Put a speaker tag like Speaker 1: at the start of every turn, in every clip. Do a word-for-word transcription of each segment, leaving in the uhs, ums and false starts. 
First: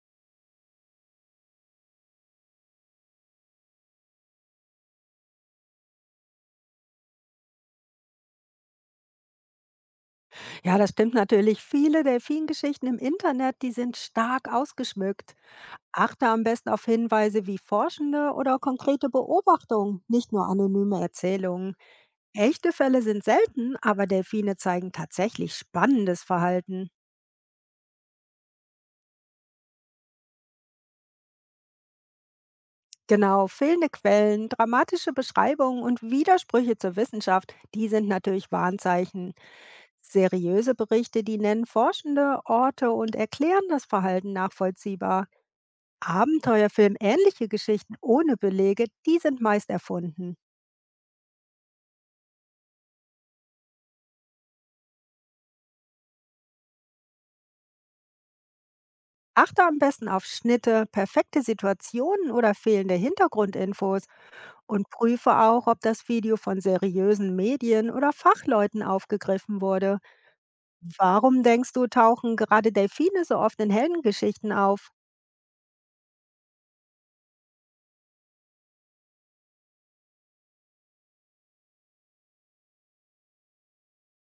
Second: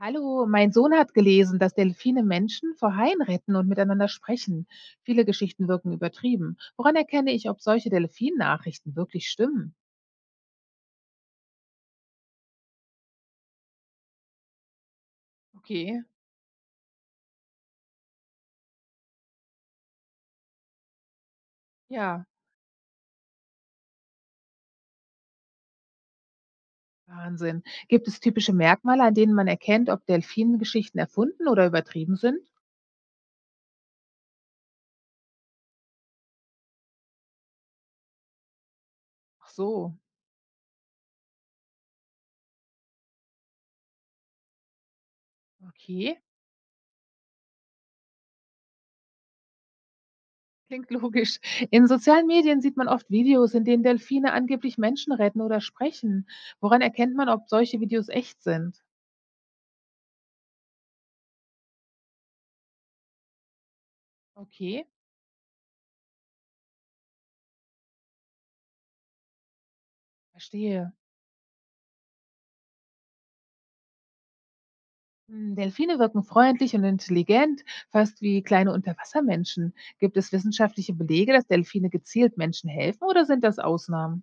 Speaker 1: Hallo, mein Sohn hat gelesen, dass Delfine Menschen vor Haien retten und miteinander sprechen. Viele Geschichten wirken übertrieben. Woran erkenne ich, ob solche Delfin-Nachrichten wirklich stimmen?
Speaker 2: Ja, das stimmt natürlich. Viele Delfingeschichten im Internet, die sind stark ausgeschmückt.
Speaker 1: Okay,
Speaker 2: Achte am besten auf Hinweise wie Forschende oder konkrete Beobachtungen, nicht nur anonyme Erzählungen.
Speaker 1: ja.
Speaker 2: Echte Fälle sind selten, aber Delfine zeigen tatsächlich spannendes Verhalten.
Speaker 1: Wahnsinn. Gibt es typische Merkmale, an denen man erkennt, ob Delfin-Geschichten erfunden oder übertrieben sind?
Speaker 2: Genau, fehlende Quellen, dramatische Beschreibungen und Widersprüche zur Wissenschaft, die sind natürlich Warnzeichen.
Speaker 1: Ach so.
Speaker 2: Seriöse Berichte, die nennen Forschende, Orte und erklären das Verhalten nachvollziehbar.
Speaker 1: Okay,
Speaker 2: Abenteuerfilm ähnliche Geschichten ohne Belege, die sind meist erfunden.
Speaker 1: klingt logisch. In sozialen Medien sieht man oft Videos, in denen Delfine angeblich Menschen retten oder sprechen. Woran erkennt man, ob solche Videos echt sind?
Speaker 2: Achte am besten auf Schnitte, perfekte Situationen oder fehlende Hintergrundinfos
Speaker 1: Okay,
Speaker 2: und prüfe auch, ob das Video von seriösen Medien oder Fachleuten aufgegriffen wurde.
Speaker 1: verstehe.
Speaker 2: Warum denkst du, tauchen gerade Delfine so oft in Heldengeschichten auf?
Speaker 1: Hm, Delfine wirken freundlich und intelligent, fast wie kleine Unterwassermenschen. Gibt es wissenschaftliche Belege, dass Delfine gezielt Menschen helfen oder sind das Ausnahmen?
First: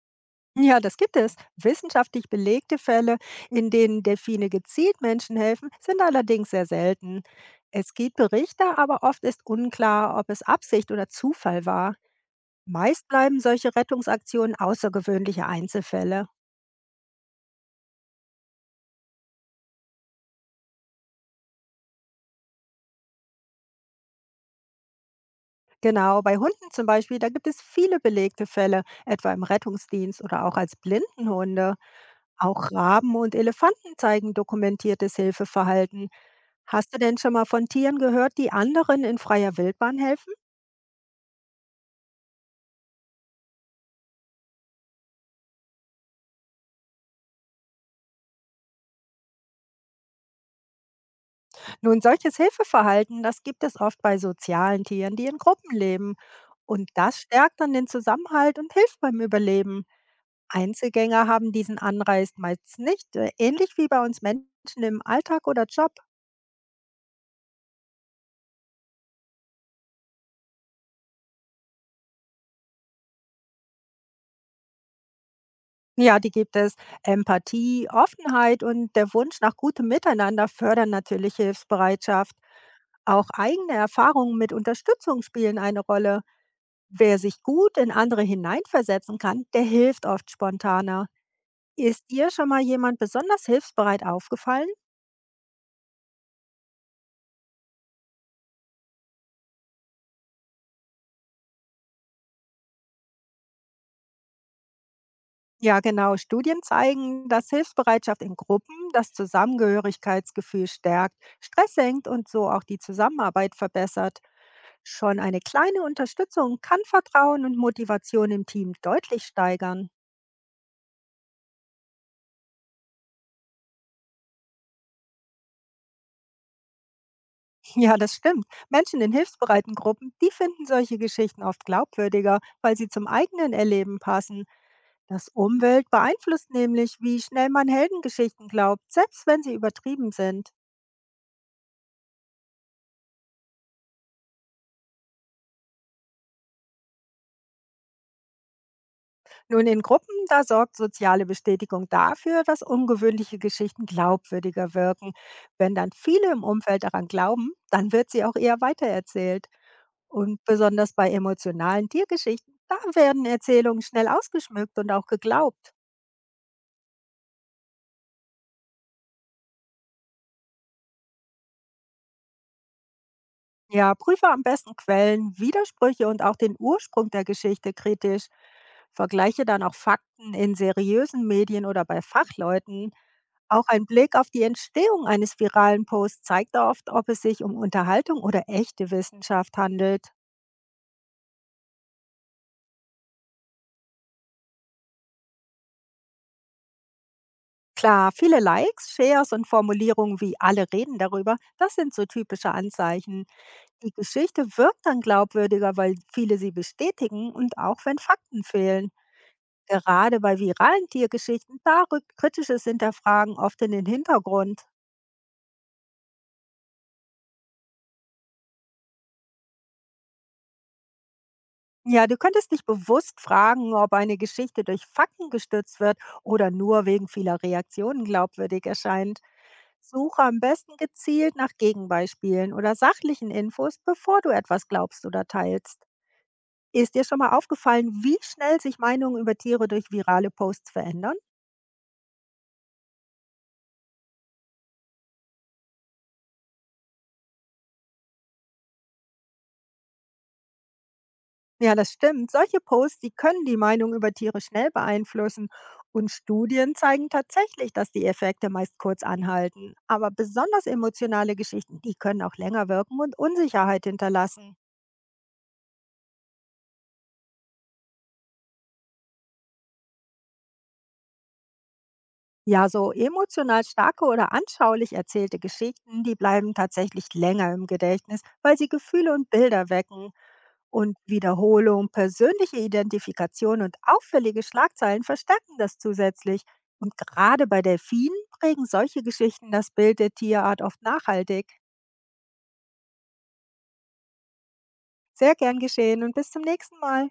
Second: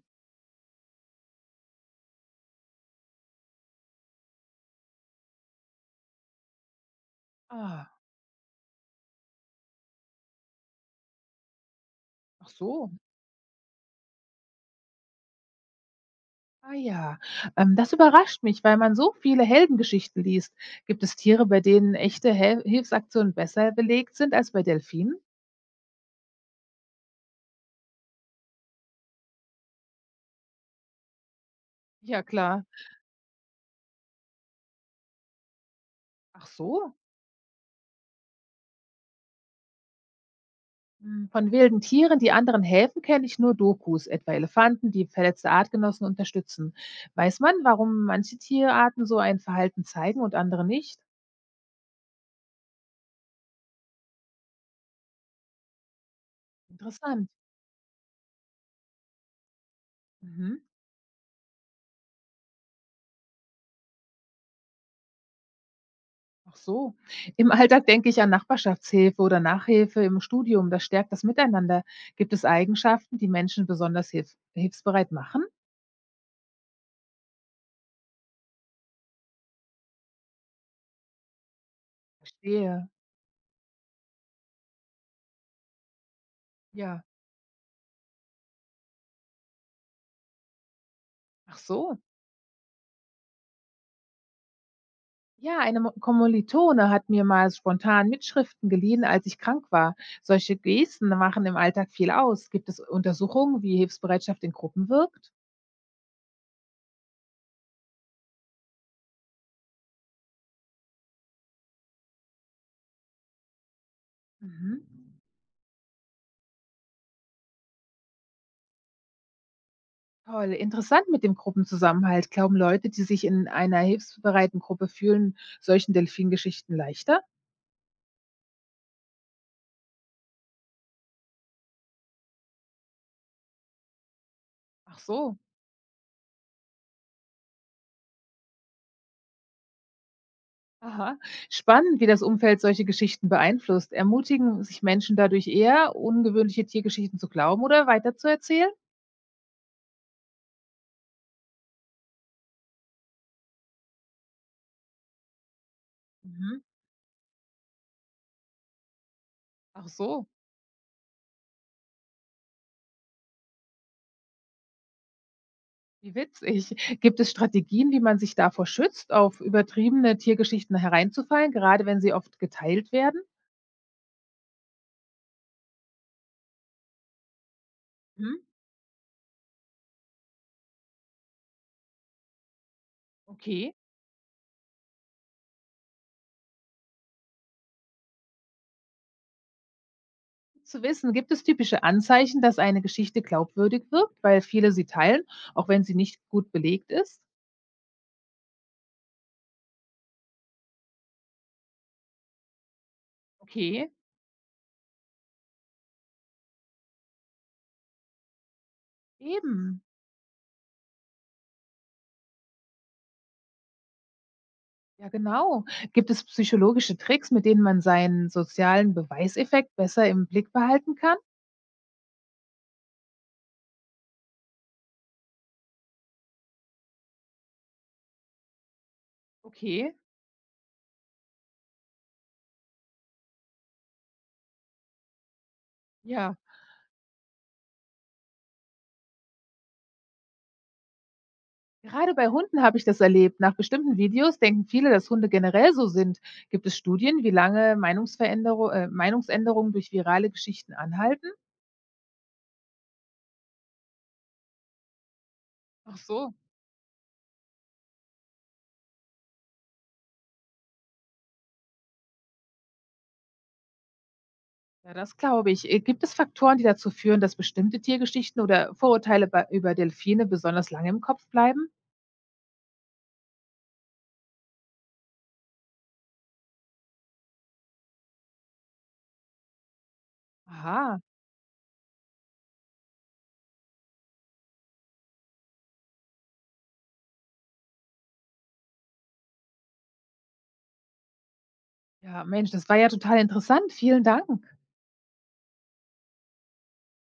Speaker 2: Ja, das gibt es. Wissenschaftlich belegte Fälle, in denen Delfine gezielt Menschen helfen, sind allerdings sehr selten.
Speaker 1: Ah,
Speaker 2: Es gibt Berichte, aber oft ist unklar, ob es Absicht oder Zufall war.
Speaker 1: ach so.
Speaker 2: Meist bleiben solche Rettungsaktionen außergewöhnliche Einzelfälle.
Speaker 1: Ah ja, ähm, das überrascht mich, weil man so viele Heldengeschichten liest. Gibt es Tiere, bei denen echte Hel Hilfsaktionen besser belegt sind als bei Delfinen?
Speaker 2: Genau, bei Hunden zum Beispiel, da gibt es viele belegte Fälle, etwa im Rettungsdienst oder auch als Blindenhunde.
Speaker 1: Ja klar.
Speaker 2: Auch Raben und Elefanten zeigen dokumentiertes Hilfeverhalten.
Speaker 1: Ach
Speaker 2: Hast
Speaker 1: so.
Speaker 2: du denn schon mal von Tieren gehört, die anderen in freier Wildbahn helfen?
Speaker 1: Hm, von wilden Tieren, die anderen helfen, kenne ich nur Dokus, etwa Elefanten, die verletzte Artgenossen unterstützen. Weiß man, warum manche Tierarten so ein Verhalten zeigen und andere nicht?
Speaker 2: Nun, solches Hilfeverhalten, das gibt es oft bei sozialen Tieren, die in Gruppen leben. Und das
Speaker 1: Interessant.
Speaker 2: stärkt dann den Zusammenhalt und hilft beim Überleben.
Speaker 1: Mhm.
Speaker 2: Einzelgänger haben diesen Anreiz meist nicht, äh, ähnlich wie bei uns Menschen im Alltag oder Job.
Speaker 1: Ach so. Im Alltag denke ich an Nachbarschaftshilfe oder Nachhilfe im Studium. Das stärkt das Miteinander. Gibt es Eigenschaften, die Menschen besonders hilf hilfsbereit machen?
Speaker 2: Ja, die gibt es. Empathie, Offenheit und der Wunsch nach gutem Miteinander fördern natürlich Hilfsbereitschaft.
Speaker 1: Verstehe.
Speaker 2: Auch eigene Erfahrungen mit Unterstützung spielen eine Rolle.
Speaker 1: Ja.
Speaker 2: Wer sich gut in andere hineinversetzen kann, der hilft oft spontaner.
Speaker 1: Ach so.
Speaker 2: Ist dir schon mal jemand besonders hilfsbereit aufgefallen?
Speaker 1: Ja, eine Mo Kommilitone hat mir mal spontan Mitschriften geliehen, als ich krank war. Solche Gesten machen im Alltag viel aus. Gibt es Untersuchungen, wie Hilfsbereitschaft in Gruppen wirkt?
Speaker 2: Ja, genau. Studien zeigen, dass Hilfsbereitschaft in Gruppen das Zusammengehörigkeitsgefühl stärkt, Stress senkt und so auch die Zusammenarbeit verbessert.
Speaker 1: Mhm.
Speaker 2: Schon eine kleine Unterstützung kann Vertrauen und Motivation im Team deutlich steigern.
Speaker 1: Toll, interessant mit dem Gruppenzusammenhalt. Glauben Leute, die sich in einer hilfsbereiten Gruppe fühlen, solchen Delfingeschichten leichter?
Speaker 2: Ja, das stimmt. Menschen in hilfsbereiten Gruppen, die finden solche Geschichten oft glaubwürdiger, weil sie zum eigenen Erleben passen.
Speaker 1: Ach
Speaker 2: Das
Speaker 1: so.
Speaker 2: Umwelt beeinflusst nämlich, wie schnell man Heldengeschichten glaubt, selbst wenn sie übertrieben sind.
Speaker 1: Aha. Spannend, wie das Umfeld solche Geschichten beeinflusst. Ermutigen sich Menschen dadurch eher, ungewöhnliche Tiergeschichten zu glauben oder weiterzuerzählen?
Speaker 2: Nun, in Gruppen, da sorgt soziale Bestätigung dafür, dass ungewöhnliche Geschichten glaubwürdiger wirken. Wenn dann viele im
Speaker 1: Mhm.
Speaker 2: Umfeld daran glauben, dann wird sie auch eher weitererzählt.
Speaker 1: Ach so.
Speaker 2: Und besonders bei emotionalen Tiergeschichten, da werden Erzählungen schnell ausgeschmückt und auch geglaubt.
Speaker 1: Wie witzig. Gibt es Strategien, wie man sich davor schützt, auf übertriebene Tiergeschichten hereinzufallen, gerade wenn sie oft geteilt werden?
Speaker 2: Ja, prüfe am besten Quellen, Widersprüche und auch den Ursprung der Geschichte kritisch.
Speaker 1: Mhm.
Speaker 2: Vergleiche dann auch Fakten in seriösen Medien oder bei Fachleuten. Auch
Speaker 1: Okay.
Speaker 2: ein Blick auf die Entstehung eines viralen Posts zeigt oft, ob es sich um Unterhaltung oder echte Wissenschaft handelt.
Speaker 1: Zu wissen, gibt es typische Anzeichen, dass eine Geschichte glaubwürdig wirkt, weil viele sie teilen, auch wenn sie nicht gut belegt ist?
Speaker 2: Klar, viele Likes, Shares und Formulierungen wie alle reden darüber, das sind so typische Anzeichen. Die
Speaker 1: Okay,
Speaker 2: Geschichte wirkt dann glaubwürdiger, weil viele sie bestätigen und auch wenn Fakten fehlen.
Speaker 1: eben.
Speaker 2: Gerade bei viralen Tiergeschichten, da rückt kritisches Hinterfragen oft in den Hintergrund.
Speaker 1: Ja, genau. Gibt es psychologische Tricks, mit denen man seinen sozialen Beweiseffekt besser im Blick behalten kann?
Speaker 2: Ja, du könntest dich bewusst fragen, ob eine Geschichte durch Fakten gestützt wird oder nur wegen vieler Reaktionen glaubwürdig erscheint.
Speaker 1: Okay,
Speaker 2: Suche am besten gezielt nach Gegenbeispielen oder sachlichen Infos, bevor du etwas glaubst oder teilst.
Speaker 1: ja.
Speaker 2: Ist dir schon mal aufgefallen, wie schnell sich Meinungen über Tiere durch virale Posts verändern?
Speaker 1: Gerade bei Hunden habe ich das erlebt. Nach bestimmten Videos denken viele, dass Hunde generell so sind. Gibt es Studien, wie lange Meinungsveränderung, äh, Meinungsänderungen durch virale Geschichten anhalten?
Speaker 2: Ja, das stimmt. Solche Posts, die können die Meinung über Tiere schnell beeinflussen.
Speaker 1: Ach
Speaker 2: Und
Speaker 1: so,
Speaker 2: Studien zeigen tatsächlich, dass die Effekte meist kurz anhalten. Aber besonders emotionale Geschichten, die können auch länger wirken und Unsicherheit hinterlassen.
Speaker 1: ja, das glaube ich. Äh, Gibt es Faktoren, die dazu führen, dass bestimmte Tiergeschichten oder Vorurteile bei, über Delfine besonders lange im Kopf bleiben?
Speaker 2: Ja, so emotional starke oder anschaulich erzählte Geschichten, die bleiben tatsächlich länger im Gedächtnis, weil sie Gefühle und Bilder wecken. Und
Speaker 1: Aha,
Speaker 2: Wiederholung, persönliche Identifikation und auffällige Schlagzeilen verstärken das zusätzlich. Und gerade bei Delfinen prägen solche Geschichten das Bild der Tierart oft nachhaltig.
Speaker 1: ja, Mensch, das war ja total interessant. Vielen Dank.
Speaker 2: Sehr gern geschehen und bis zum nächsten Mal.